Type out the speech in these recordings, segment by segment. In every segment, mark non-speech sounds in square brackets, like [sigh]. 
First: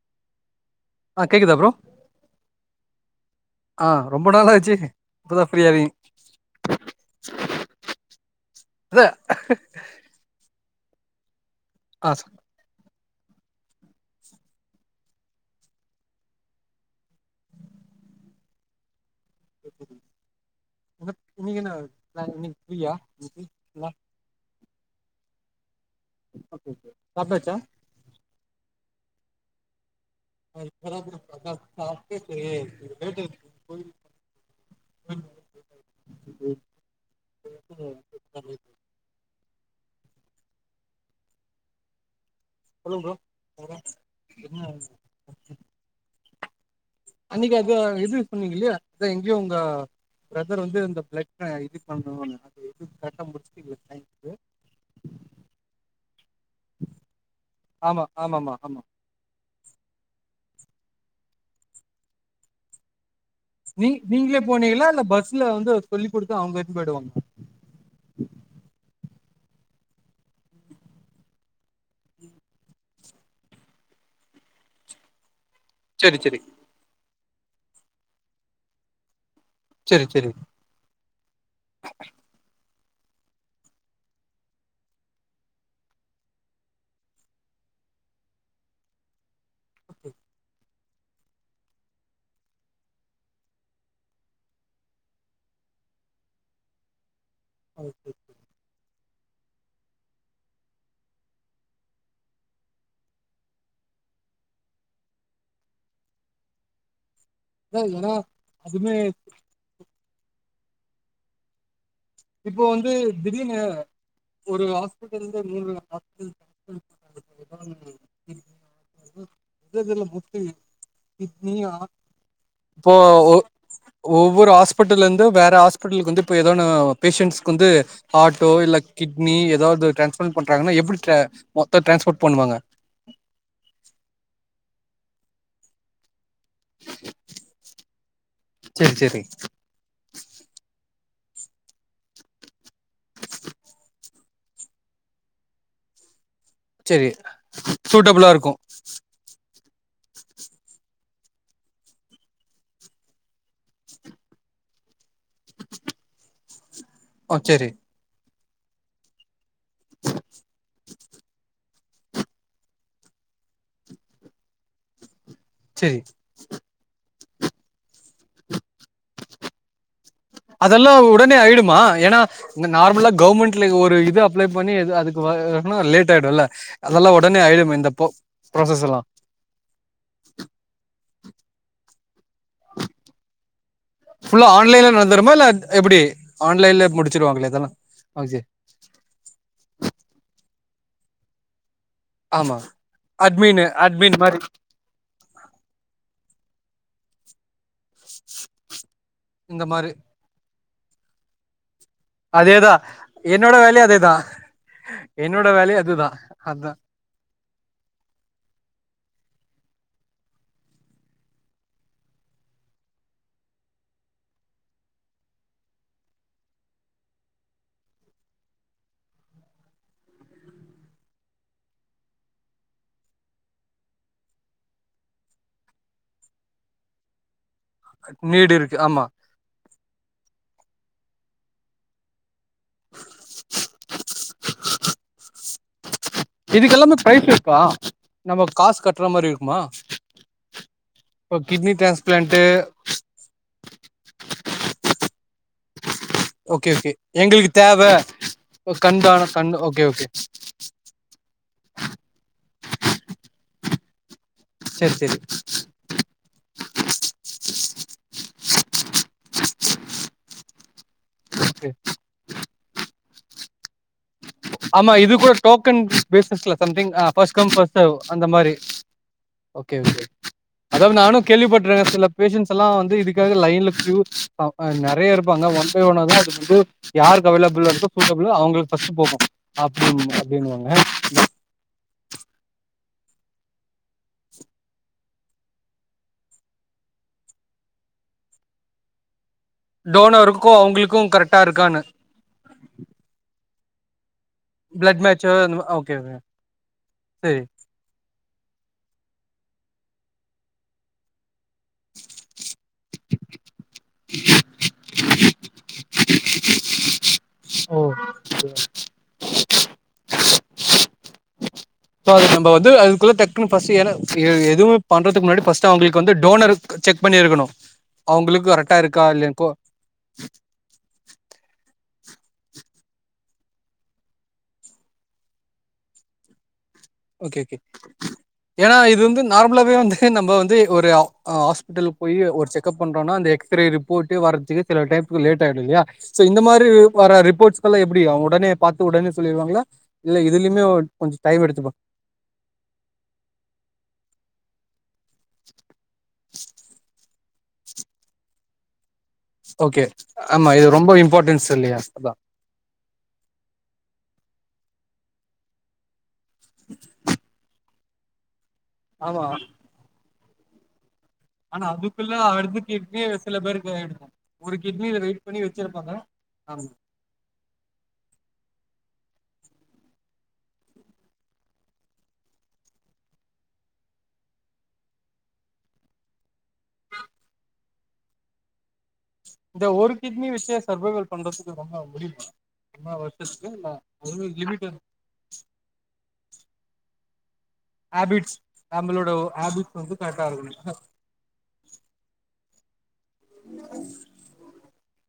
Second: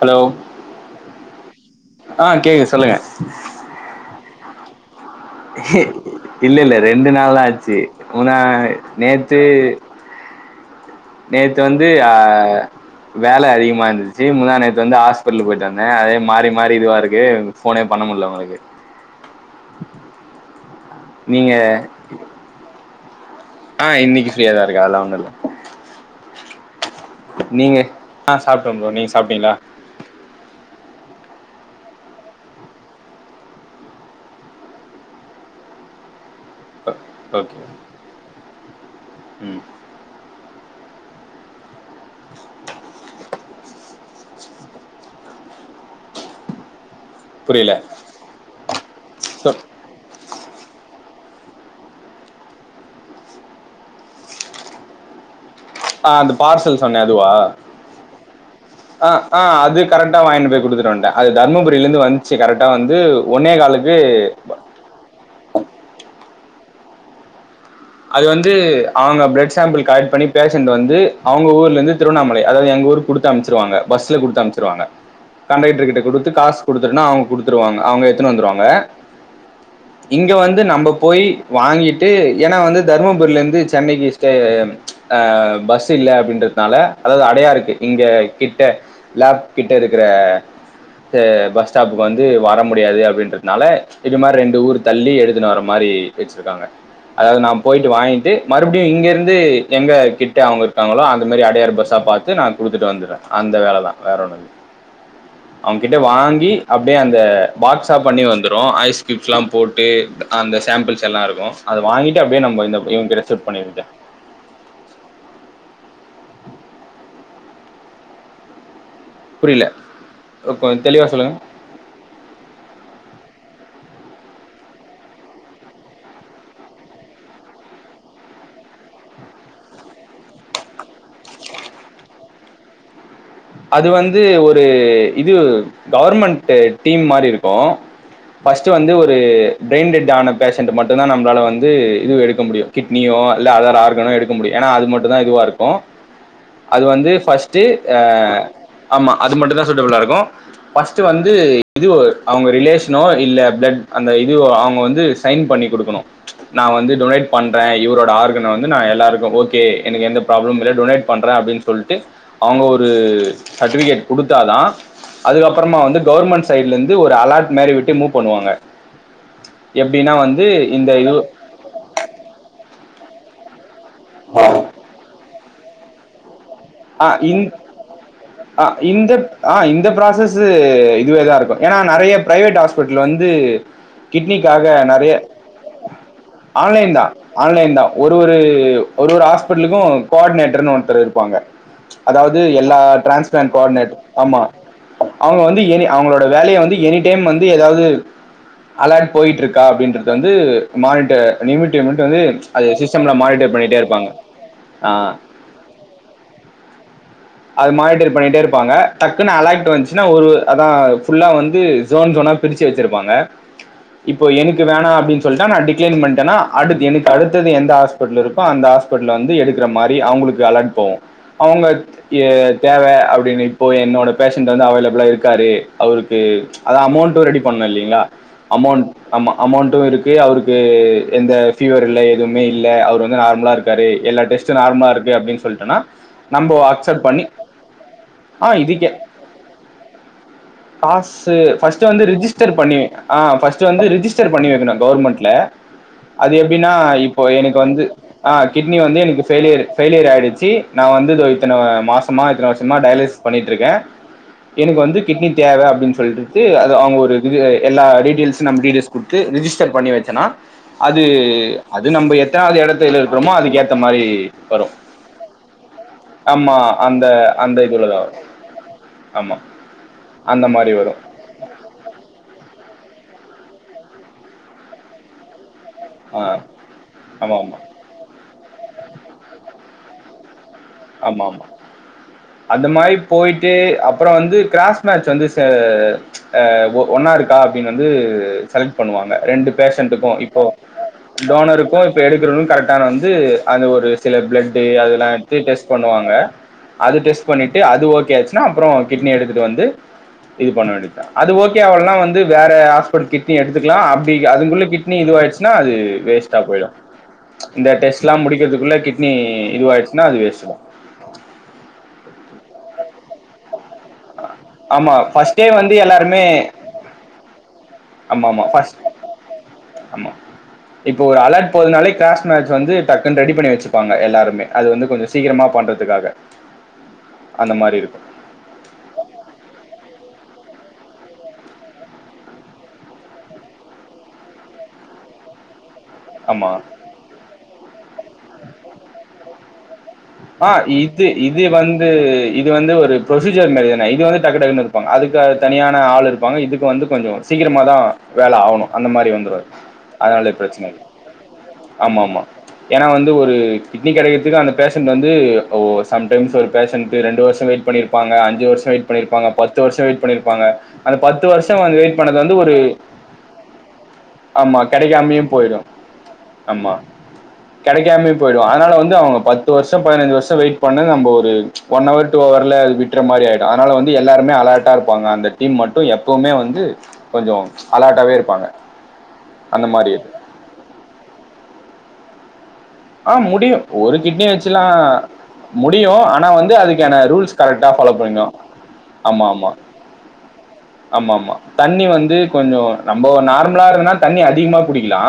Hello அ கேக்குதா bro ஆ கேக்குது சொல்லுங்க அ ரொம்ப நாளாய்ச்சு எ இல்ல இல்ல ரெண்டு நாள் தா ஆச்சி உனா அதா நேத்து நேத்து வந்து ஆ வேல அதிகமா இந்துச்சி முந்தா நேத்து வந்து ஹாஸ்பிட்லுக்கு போய்ட்டு வந்தே அதே மாறி மாறி இதுவா இருக்கு ஃபோனே பண்ண முல்ல உங்குளுக்கு [inaudible] உனக் இன்னிக்கு என்ன வேல வேல இன்னிக் ஃப்ரியா அ இன்னிக்கு ஃப்ரியாதா அங்க யாருலா ஒன்னுல்ல ஓகே ஓகே சாப்ட்டாச்சா நீங்க அ சாப்டோ ப்ரோ நீங் சாப்டீங்களா அ இப்ப தா ப்ரோ அதா சாப்டுட்டு ஒரு ஹோட்டல்க்கு போய் [unintelligible] ஓகே ம் சொல்லுங்கோ ப்ரோ [inaudible] அன்னிக்கி புரியல அது எது சொன்னீங்கல்லியா அத எங்யோ உங்க பிரதர் வந்து இந்த ப்ளட் என்னா இது பண்ணணோ அது எது பண்ண முடிச்சிட்டு இது [inaudible] அ அந்த பார்சல் சொன்னயே அதுவா ஆமா ஆமாமா ஆமா ஆமா. அ ஆ அது கரெக்டா வாங்கினு போய் குடுத்துட்டு வன்ட்ட அது தருமபுரிலந்து வந்ச்சு கரெட்டா வந்து ஒன்னே காலுக்கு நீ நீங்களே போனீங்ளா இல்ல பஸ்ல வந்து அவரு சொல்லி் குடுத் இது அவுங்க எடுத்துன் போய்டுவாங்க அது வந்து அவுங்க பிளட் சாம்பிள் கலெக்ட் பண்ணி பேஷண்டு வந்து அவுங்க ஊர்லந்து திருவண்ணாமலை அதாவது எங் ஊருக் குடுத்து அம்ச்சிருவாங்க பஸ்ல குடுத்து அம்ச்சிருவாங்க கண்டெட்டர்க்கிட்ட சரி குடுத்து சரி காஸ் குடுத்துருனா அவுங் குடுத்துருவாங்க அவுங்க எத்துனு வந்ருவாங்க சரி சரி இங்க வந்து நம்ப போயி வாங்கிட்டு ஏனா வந்து தருமபுரிலந்து சென்னக்கி ஸ்டே அ பஸ் இல்ல அப்டின்றதுனால அதாவது அடையாருக்கு இங்க கிட்ட லாப் கிட்ட இருக்குற இதே பஸ் ஸ்டாப்புக்கு வந்து வர முடியாது அப்டின்றதுனால இது மாரி ரெண்டு ஊரு தள்ளி எடுத்துனு வர மாரி வெச்சிருக்காங்க அதாவது நா போய்ட்டு அதா வாங்கிட்டு மறுபுடியு இங்கருந்து ந்து எங்க கிட்ட அவுங்க இருக்காங்களோ அந்த மேரி அடையாரு பஸ்ஸா பாத்து நா குடுத்துட்டு வந்துற அந்த வேலதா வேற ஒன்னுல்ல அவுங்க கிட்ட வாங்கி அப்டியே அந் இந்த பாக்ஸா ஏன்னா பண்ணி வந்துறோ அதுமே ஐஸ் க்யூப்ஸ்லா போட்டு அந்த சாம்பிள்ஸ் எல்லா இருக்கோ அத வாங்கிட்டு அப்டியே இப்போ வந்து திடீர்னு ஒரு ஹாஸ்பிட்டலந்து மூணு புரியல [unintelligible] [unintelligible] கொஞ்சம் தெளிவாக சொல்லுங்கள் இப்போ ஒ ஒவ்வோரு ஹாஸ்பிட்டலந்து வேற ஹாஸ்பிட்டலுக்கு வந்து இப்ப ஏதோனு பேஷன்ண்ட்ஸ்க்கு வந்து ஹார்ட்டோ இல்ல கிட்னி எதாவது டிரான்ஸ்ப்ரண்ட் பண்றாங்கனா எப்டி மொத்த டிரரான்ஸ்போர்ட் பண்ணுவாங்க அது வந்து ஒரு இது கவர்மெண்ட் இது டீம் மாரி இருக்கோ ஃபஸ்ட் வந்து சரி ஒரு சரி டேன்ஜர்டான பேஷன்ட் மட்டு தா நம் நம்பளால வந்து இதுவு எடுக்க முடியு கிட்னியோ அல்ல அதர் ஆர்கனோ எடுக்க முடியு எனா அது மட்டு தா இதுவா இருக்கோ அது வந்து சரி ஃபஸ்ட்டு அ சூட்டபிளா இருக்கு ஆமா அது மட்டுந் தா சூட்டபுளாயி இருக்கும் ஃபஸ்ட்டு வந்து இது அவங்க ரிலேஷனோ இல்ல பிளட் அந்த இது அவுங்க வந்து சைன் பண்ணி குடுக்குணும் நா வந்து டொனேட் ஆ சரி பண்றேன் இவரோட ஆறு வந்து நா எல்லாருக்கு ஓத் ஏ எனக் எந்த பிராபளமும் கெடயாது டொனேட் பண்றேன் அப்டின் சொல்ட்டு அவுங்க ஒரு சர்டிவிகேட் குடுத்தாதா அதுக்கப்பறமா சரி வந்து கவ்ர்மண்ட் சைடுல இருந்து ஒரு அலார்ட் மேரி விட்டு மூவ் பண்ணுவாங்க எப்படி அதெல்லாம் உடனே ஆயிடுமா ஏன்னா நார்மலா கவர்மெண்ட்ல ஒரு இது அப்ளை பண்ணி அதுக்கு ஆனா லேட் ஆயடுல்லா ஆ இந்த ஆ ப்ராசஸ் எல்லா. இந்த ஆ இந்த ப்ராசஸ் இதுவேதான் இருக்கும் ஏன்னா நிறைய பிரைவேட் ஹாஸ்பிட்டல் வந்து ஃபுல்லா கிட்னிக்காக ஆன்லைன்ல நிறைய நடந்துருமா இல்ல எப்டி? ஆன்லை ஆன்லைன்ல தான் முடிச்சிருவாங்களா ஆன்லை இதெல்லா? தான் ஓகே. ஒருஃஒரே ஹாஸ்பிட்டலுக்கும் கோடினேட்டர் தர இருப்பாங்க அதாவது ஆமா. எல்லா டிரான்ஸ்பிளண்ட் அட்மின் கோடினேட்டர் அட்மின் மாரி ஆமா அவங்க வந்து அவங்களோட வேலையை வந்து எனி கேம் வந்து ஏதாவது அலர்ட்டு போயிட்டு இருக்கா இந்த மாரி அப்படின்று வந்து மாநிட்டர் நிமிட ம் வந்து அது அதேதா. சிஸ்டம்ல மானிடர் என்னோட பண்ணிட்டே வேலையு இருப்பாங்க அதேதா. ஆஹ அதான் அத மானிட்டர் பண்ணிட்டே இருப்பாங்க டக்குன்னு அலர்ட் வந்துச்சுன்னா ஒரு அதான்புல்லா வந்து ஜோன் ஜோனா பிரிச்சு வச்சிருப்பாங்க இப்போ எனக்கு வேணாம் அப்படின்னு சொல்லிட்டா நான் டிக்ளைன் பண்ணிட்டேன்னா அடு எனக்கு அடுத்தது எந்த ஹாஸ்பிட்டல் இருக்குகோ அந்த ஹாஸ்பிடல் வந்து எடுக்க மாதிரிழ அவங்களுக்கு அலர்ட் போகும் அவங்க தேவை அப்படின்னு இப்போ என்னோட பேஷண்ட் வந்து அவைலபிளா இருக்காரு அவருக்கு அதான் அமௌண்ட் ரெடி பண்ண இல்லீங்களா நீடு இருக்கு அமௌண்ட் ஆமா. அமௌண்டும் இருக்கு அவருக்கு எந்த ஃபீவர் இல்லை எதுவுமே இல்லை அவரு வந்து நார்மலா இருக்காரு எல்லா டெஸ்ட்டும் நார்மலா இருக்கு அப்படின்னு சொல்லிட்டன்னா நம்பு ஆ இதுக்கு எல்லாமே பண்ணி பிரைஸ் இருக்கா? நம்ம ஆ காசு இதுக்கே கட்ற மாரி இருக்குமா? காசு இப்ப கிட்னி ஃபஸ்ட் வந்து டிரான்ஸ்பிளான்ட்டு ரிஜிஸ்டர் பண்ணி ஹ ஃபஸ்டுச் வந்து ரிஜிஸ்டர் பண்ணி வக்கனும் கவர்மெண்ட்ல அது எப்படின்னா ஓகே ஓகே. இப்போ எங்களுக்கு எனக்கு வந்து தேவ ஆஹ கிட்னி வந்து கண் எனக்கு தான கண் யிலியர் ஓகே ஓகே. ஃபயிலியர் ஆயிடுச்சு நான் வந்து இத்தனைல் இத்தனை வருஷமா டயலிசஸ் பண்ணிட்டு இருக்கேன் எனக்கு சரி வந்து சரி கிட்னி தேவை அப்படின்னு சொல்லிட்டுட்டு அது அவங்க ஒரு இது எல்லா டீயிடைல்ஸ்சும் நம்ம டீடைல்ஸ் கொடுத்து ரிஜிஸ்டர் பண்ணி வச்சனா அது ஓகே அது நம்ம எத்தனாவது இடத்து இருக்கிறோமோ அதுக்க ஏத்த மாதிரி ஆமா இது கூட டோக்கன் பேசிஸ்ல ஆமா தான ஐ திங்க் அந்த ஃபர்ஸ்ட் கம் அந்த ஃபஸ்ட்டு இதுலதா வரு அந்த மாதிரி ஆமா ஓகே ஓகே அந்த மாரி அதாவ வரு நானு கேள்விபட்ற சில பேசன்ட்ஸ் எல்லா வந்து இதுக் காக லைன்ல க்யூ அ நெறைய இருப்பாங்க ஒன் ஒன் பை ஒன்னா தா ஆ வந்து யாருக்கு ஆமா ஆமா அவைலபலாருக்கோ சூட்டபுலோ அவங்களுக்கு ஃபஸ்டுபோகு [unintelligible] ஆமா ஆமா அந்த மாரி போய்ட்டு அப்றொ வந்து க்ராஸ் மேட்ச் வந்து செ ச் அ ஒ ஒன்னா இருக்கா அப்டின் வந்து செலக்ட் பண்ணுவாங்க ரெண்டு பேஷண்ட்க்கு இப்போ டோனருக்கும் அவங்களுக்கும் கரெக்டா டோனருக்கு இருக்கான்னு இப்போ எடுக்கிறவங் கரெட்டானு வந்து அந்த ஒரு சில பிளட்டு பிளட் அதுல்லா மேட்ச் இது டெஸ்ட் ஓகே பண்ணுவாங்க ஓகே அது டெஸ்ட் சரி பண்ணிட்டு அது ஓகே ஆச்சு என்ன அப்றொ கிட்னி எடுத்துட்டு வந்து இது பண்ண வேண்டி தா அது ஓகே ஓகே ஆவல்னா வந்து வேற ஆஸ் ஒரு கிட்னி எடுத் இருக்கலா அப்டி அதுக்குள்ளே கிட்னி கிட்னி இதுவாய்ருச் ன்னா அது வேஸ்ட்டா போய்டு இந்த ஓ டெஸ்ட்ல்லா முடிக்றதுக்குள்ள கிட் கிட்னி இதுவாயிருச் இன்ன அது வேஸ்ட் தா இப்ப அது நம்ப வந்து அதுக்குள்ள டக்குன் ஃபஸ்ட் எழ எதுவு ஆமா பண்றதுக்கு முன்னாடி ஃபர்ஸ்ட்டே ஃபஸ்ட் அவங்ளுக்கு வந்து எல்லாருமே டோனர் செக் பண்ணி இருக்கனு ஆமா ஆமா ஃபஸ் ஆமா இப்ப ஒரு அலர்ட் ஒரு நாளைக் கிராஷ் மேட்ச் வந்து டக்குன் ரெடி பண்ணி வச்சுப்பாங்க எல்லாருமேஷஅது வந்து கொஞ்சொ சீக்ரமா பண்றதுக்காக ஓகே அந்த ஓகே மாரி இருக்கும். ஏன்னா இது வந்து நார்மலாவே வந்து நம்ம வந்து ஒரு ஹாஸ்பிட்டல் போய் ஒரு செக்கப் பண்றோன்னா அந்த எக்ஸ்ரே ரிப்போர்ட் வர்றதுக்கு சில டைம்க்கு லேட் ஆய்டுது இல்லயா ஸோ இந்த ஆமா. மாரி வர ரிப்போர்ட்ஸ் இப்ப எல்லா எப்டி அவங்க உடனே பாத்து உடனே சொல்லிடுவாங்ளா அ இது இது வந்து இது வந்து ஒரு ப்ரொசீஜர் மாரிதான இது வந்து டக்குடக்குனு இரு அதுக்கு தனியான ஆள் இருப்பாங்க இதுக்கு வந்து கொஞ்சொ சீக்கிரமா தா வேலை ஆகணு அந்த மாரி வந் ஓகே. அதனால தா ஆமா இது பிரச்னை ரொம்ப இம்பார்ட்டன்ஸ் இல்லையா? ஆமா அதான். ஆமா ஏன்னா வந்து ஒரு கிட்னி கெடெக்றதுக்கு அந்த ஷன்ட் வந்து ஓ சம் டைம்ஸ் ஒரு பேஷன்ட் ரெண்டு வருஷ வெயிட் பண்ணிருப்பாங்க அஞ்சு வருஷ வெய்ட் ஆமா. பண்ணிருப்பாங்க. பத்து வரும் வெய்ட் பண்ணிரு ப்பாங்க அந்த பத்து வருஷ ஆனா வந்து வெயிட் அதுக்குள்ள பண்ணது வந்து ஒரு அடுத்த கிட்னியே சில பேருக்கு எடுக்கும். ஒரு ஆமா கிட்னில கெடெக்காமயே வெயிட் பண்ணி போய்டு வச்சிருப்பாங்க. ஆமா கெடெக்காமயே போய்டு அதனால வந்து அவங்க பத்து வருஷ, பதினஞ்சி வருஷ வெயிட் பண்ண நம்ம ஒரு ஒன் ஹவர் டூ ஹவர்ல அது விட்ற மாரி ஆய்டு. அதனால வந்து எல்லாருமே அலர்ட்டா இருப்பாங்க. அந்த டீம் மட்டு எப்பவுமே வந்து கொஞ்சொ அலர்ட்டாவே இருப்பாங்க. இந்த அந்த ஒரு மாதிரி கிட்னி விஷ்ய சர்வைவல் பண்றதுக்கு ரொம்ப முடியு ஆஹ் முடியு ஒரு கிட்னி வச்செல்லா லிமிட் முடியு ஆனா வந்து அதுக்கான ரூல்ஸ் கரெட்டா ஃபாலோ பண்ணுனு ஹேபிட்ஸ் நம்மளோட ஆமா ஆமா ஹேபிட்ஸ் வந்து கரெக்டா இருக்கணு ஆமா ஆமா தண்ணி வந்து கொஞ்ஜோ நம்போ நார்மலா இருந்தா தண்ணி அதிகமா குடிக்கலா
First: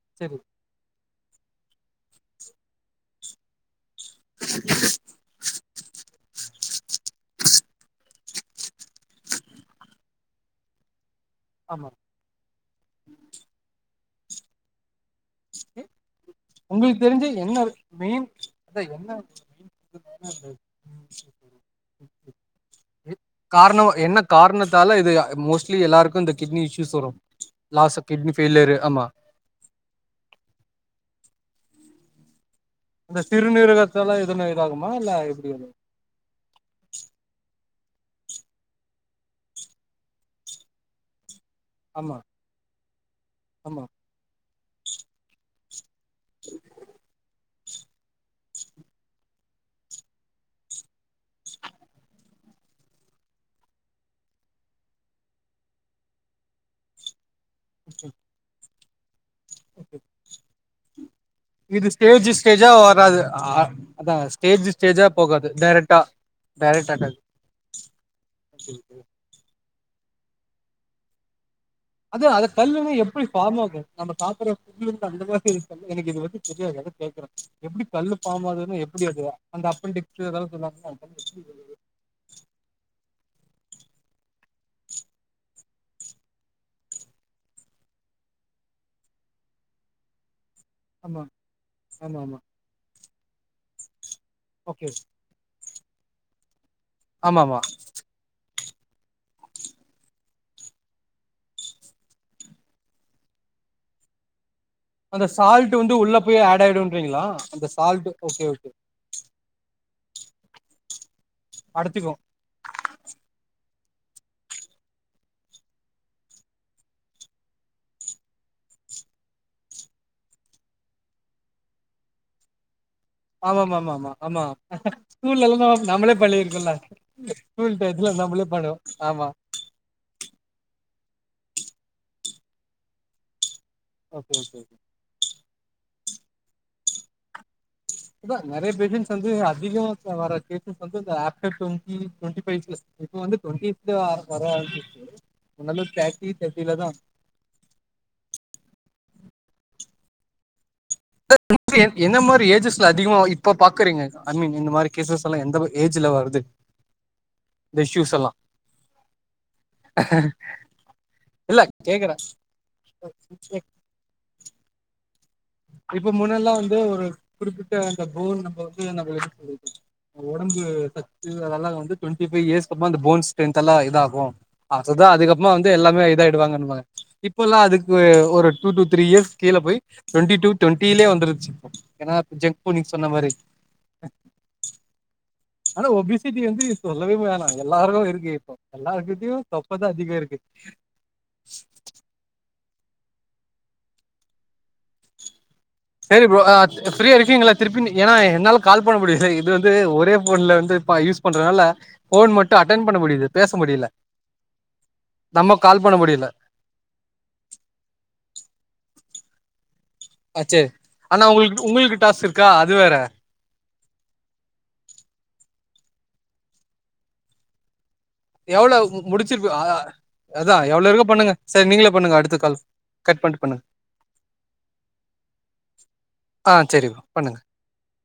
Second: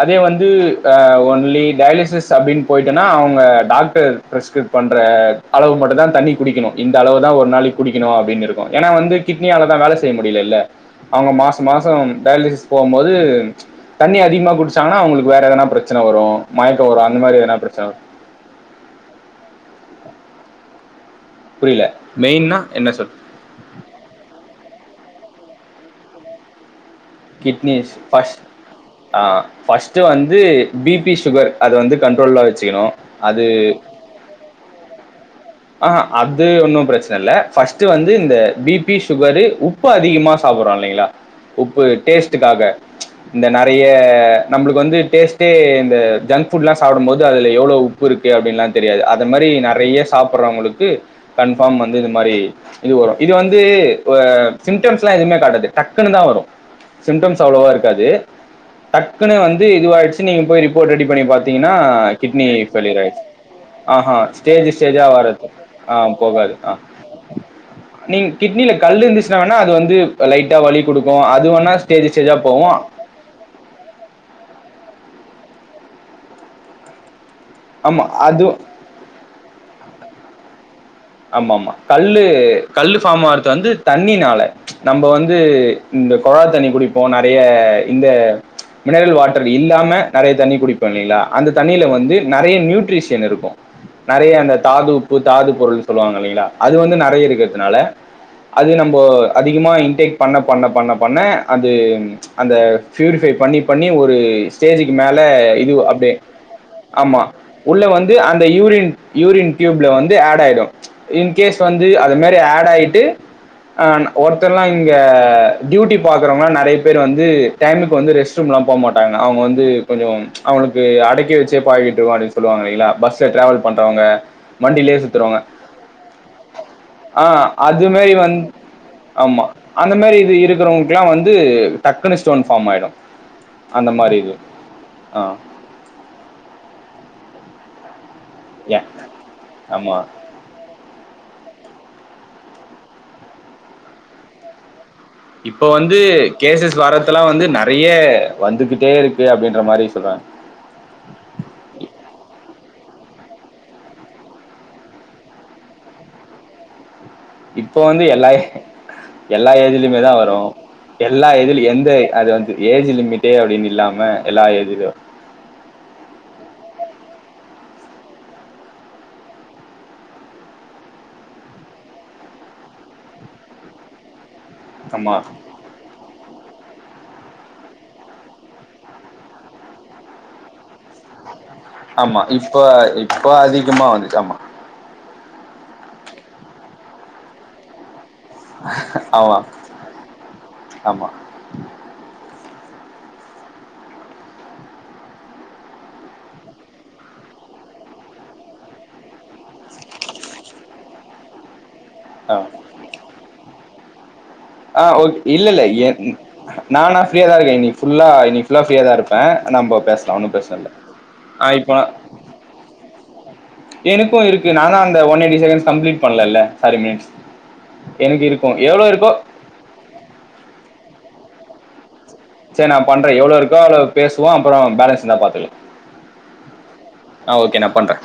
அதே சரி வந்து ஆஹ் லீ டயலிசிஸ் அப்டின்னு பொயிட்டன்னா அவங்க டாக் பிரஸ்கிருப் பண்ற அளவு மட்டு தா தண்ணி குடிக்கணு இந்த அளவு தா ஒரு நாளைக்கு குடிக்கணு அப்டின்னு இருக்கு ஏன்னா வந்து கிட்னியாலதா வேல செய்ய முடியலல அவங்க மாசம் ஆமா மாசம் டயாலிசிஸ் போகும்போது தண்ணி அதிகமாக குடிச்சாங்கன்னா அவுங்ளுக் வேற எதனா பிரச்சன வரு ஒங்ளுக்கு தெரிஞ்ஜே என்ன மெயின் அதா என்ன புரியல [unintelligible] மெயின்னா என்ன சொல் கார்ணோ என்ன காரணத்தால இது மோஸ்ட்லி எல்லாருக்கு இந்த கிட்னி இஷ்யூஸ் வரு kidney loss of kidney first failure ஆமா ஆ பஸ்ட்டே வந்து பிபிஸ் சுகர் அத வந்து கண்ட்ரோல வச்சு அந்த சிறநீருகத்தலா எதுன்னு இதாகுமா இல்ல எப் ஆஹ் அது ஒன்னு பிரச்சன இல்ல பர்ஸ் டுத்து வந்து இந்த பிபி சுகரு உப்பு அதிகமா சாப்பட்றோ இல்லைங்ளா உப்பு ஆமா டேஸ்ட்டுக்காக இந்த ஆமா நெறைய நம்ளுக்கு வந்து டேஸ்டே இது ஜங் ஃபுட்லா சாப்டம்போது எவ்ளவு உப்பு இருக்கு அப்டின்னுல்லா தெரியாது அது மாரி நெறைய சாப்ட்றவங்களுக்கு கன்ஃபார்ம் வந்து இது மாரி இது வரும் இது வந்து சிம்டம்ஸ்லா எதுமே காட்டாது டக்குன்னு தா வரு சிம்டம்ஸ் அவ்ளோவா இருக்காது தட் டக்குனு வந்து இதுவாயிடுச்சுனு நீங்க போய் ரிப்போர்ட் ரெடி பண்ணி பாத்தீங்கன்னா இது ஸ்டேஜ் கிட்னி ஸ்டேஜா பெயிலியர் வராது ஆயிடுச்சு ஆஹா அதா ஸ்டேஜ் ஸ்டேஜு தெறியா ஸ்டேஜா போகாது வராதுக் ஆ டைரக்டா போகாது ஆ டைரக்ட் நீங்க கிட்னில அட்டாக் கல் இருந்துச்சுனா வேனா அது வந் து இப்ப லைட்டா வலிக்குடுக்கு அதுவேனா அதா அத கல்லுனு எப்டி ஃபாம் ஆகு நம்ப சாப்றப்போ இது வந்து அந்த மாதிரி இருக்கு எனக்கு இது வந்து தெரியாது அதா கேக்குறே எப்புடி ஆமா கல்லு அது பாமாகுதான்னு எப்டி அது அந்த அப்பன் செ எதாவது சொல்லாமா ஆமா ஆமா கல்லு கல்லு ஃபாமாகு வந்து தண்ணீனால நம்ப வந்து இந்த கொழா தண்ணி குடிப்போ நெறய இந்த மினரல் வாட்டர் இல்லாம நெறய தண்ணி குடிப்பே இல்லங்களா ஆமா அந்த தண்ணீயில வந்து ஆமா ஆமா நெறைய நியூட்ரிஷின் ன்னு இருக்கு நெறையா அந்த ஓகே தாது உப்பு தாது பொருள் சொல்லுவாங்க இல்லேங்களா அது வந்து நெறையா ஆமா ஆமா இருக்குறதுனால அது நம்போ அதிகமாக இன்டேக் பண்ண பண்ண பண்ண பண்ண அது அந்த புயூரிஃபை பண்ணி பண்ணி ஒரு ஸ்டேஜ்க்கு மேல அந்த இது சால்ட் வந்து அப்டியே உள்ள போய் ஆட் ஆமா ஆயிடுன்றீங்களா அந்த உள்ள சால்ட் வந்து அந்த ஓகே ஓகே யூரின் யூரின் டியூப்ல வந் இது அட் ஆயிடு [inaudible] இன் கேஸ் வந்து அது அடச்சுக்கு மாரி அஆட் ஆயிட்டு அ ஒருத்தர்லாம் இங்க டியூட்டி பாக்குறவங்க நெறையா பேர் வந்து டைமுக்கு வந்து ரெஸ்ட் ரூம் இல்லா போக மாட்டாங்க அவுங்க வந்து கொஞ்சோ அவுங்களுக்கு அடக்கி வச்சே பழகிட்டோம் அப்புடின்னு சொல்லுவாங்க இல்லலைங்களா பஸ்ல டிரராவல் ஆமாமா பண்றவங்க ஆமாமா ஆமா வண்டியிலேயே சுத்துருவங்க ஸ்கூல்லல்லா நம்மளே பள்ளி இருக்கோல்லாக்கி ஸ்கூல் டயத்துல மாதிரி நம்மளே வந்து பழோ ஆம்மா ஆமா அந்த இது இருக்குறவங்களுக்குல்லா வந்து டக்குனு ஸ்டோன் ஃபார்ம் ஆயிடும் அந்த மாரி ஓகே இதுவு ஓகே ஆ [inaudible] அதானல நெறைய ஒ ஏன் பேஷன்ட்ஸ் வந்து ஆமா அதிகமா வர லகுபேஷன்ஸ் வந்து இந்தப் டுவெண்டி டுவெண்டி ஃபைவ் பிளஸ் இப்ப வந்து டுவெண்டில வர ஆரம்பிச்சு இப்ப வந்து கேசஸ்சஸ் வர்தெல்லா வந்து நெறைய வந்துகிட்டே இருக்கூ க்கு அப்டின்ற மாரி சொல்றாங்க ந்த மாதிரி ஏஜஸ்ல அதிகமா இப்ப பாக்குறீங்க ஐ மீன் இந்த மாதிரி கேசஸ் எல்லா எந்த ஏஜ்ல வருது இப்போ இந்த வந்து இஷ்யூஸ் எல்லா எல்லா ஏஜ்லயுமேதா வரு எல்லா இல்ல ஏஜ்ல எந்த கேக்குறே அது வந்து ஏஜ் லிமிட்டே அப்டின்னு இல்லாம எல்லா ஏஜ்லயு இப்ப முன்னெல்லா வந்து ஒரு குறிப்பிட்ட அந்த போன் நம்ம வந்து நம்ம எது [inaudible] ஒடம்பு சத்து அதெல்லா வந்து டுவெண்ட்டி ஃபைவ் இயர்ஸ் கப்புமா அந்த போன்ஸ் ஸ்ட்ரென்த் எல்லா இதாகு அதுதா ஆமா அதுக்கப்புமா வந்து எல்லாமே இதாயி டுவாங்கனுபாங்க இப்பல்லா அதுக்கு ஒரு டூ டூ த்ரீ இயர்ஸ் கீழ போய் டுவெண்டி டு டுவண்டிலயே வந்துருச்சு ஏனா ஆமா இப்ப செக் பண்ணி சொன்ன இப்ப மாரி அதிகமா வந்துச்சு ஆமா ஆனா ஓபிசிடி வந்து சொல்லவே வேணா எல்லாருக்கு இருக் இப்போ ஆமா எல்லார்கிட்டயும் தொப்பதா அதிக இருக்கு ஆமா சரி ப்ரோ ஆ ப்ரீயா இருபீங்களா திருப்பி ஏன்னா என்னால கால் பண்ண முடியாது இது வந்து ஒரே போன்ல வந்து யூஸ் பண்றதுனால ஆ ஃபோன் மட்டு அட்டன் பண்ண முடியுது பேச முடியல ஆ ஓக் இல்ல நம்ம இல்ல கால் பண்ண முடியல நா நா ப்ரீயா தான் இருக்கேன் இன்னிக்கு புல்லா இன்னிக்கு புல்லா ப்ரீயா தா இருப்பே இப்ப நம்ப பேச அ சரி அண்ணா உங்களுக்கு உங்களுக்கு டாஸ்க் இருக்கா அது வேற எனக்கு இருக்கு நானு அந்த ஒன் எயிட்டி செக்கன்ட்ஸ் கம்ப்ளீட் பண்ணலல்ல சாரி மினிட்ஸ் எனக்கு இருக்கு எவ்ளோ இருக்கோ சிருப்பியா அதா எவ்ளோ இருக்கோ பண்ணுங்க சரி நீங்களே பண்ணுங்க அடுத்த கால் சரி நா பண்றே கட் எவ்ளோ பண்ணிட்டு இருக்கோ பண்ணுங்க அவளோ பேசுவோ அப்புறோ பேலன்ஸ் இருந்தா பாத்துகலா ஆ சரி ப்ரோ பண்ணுங்க ஆ ஓகே நா பண்றே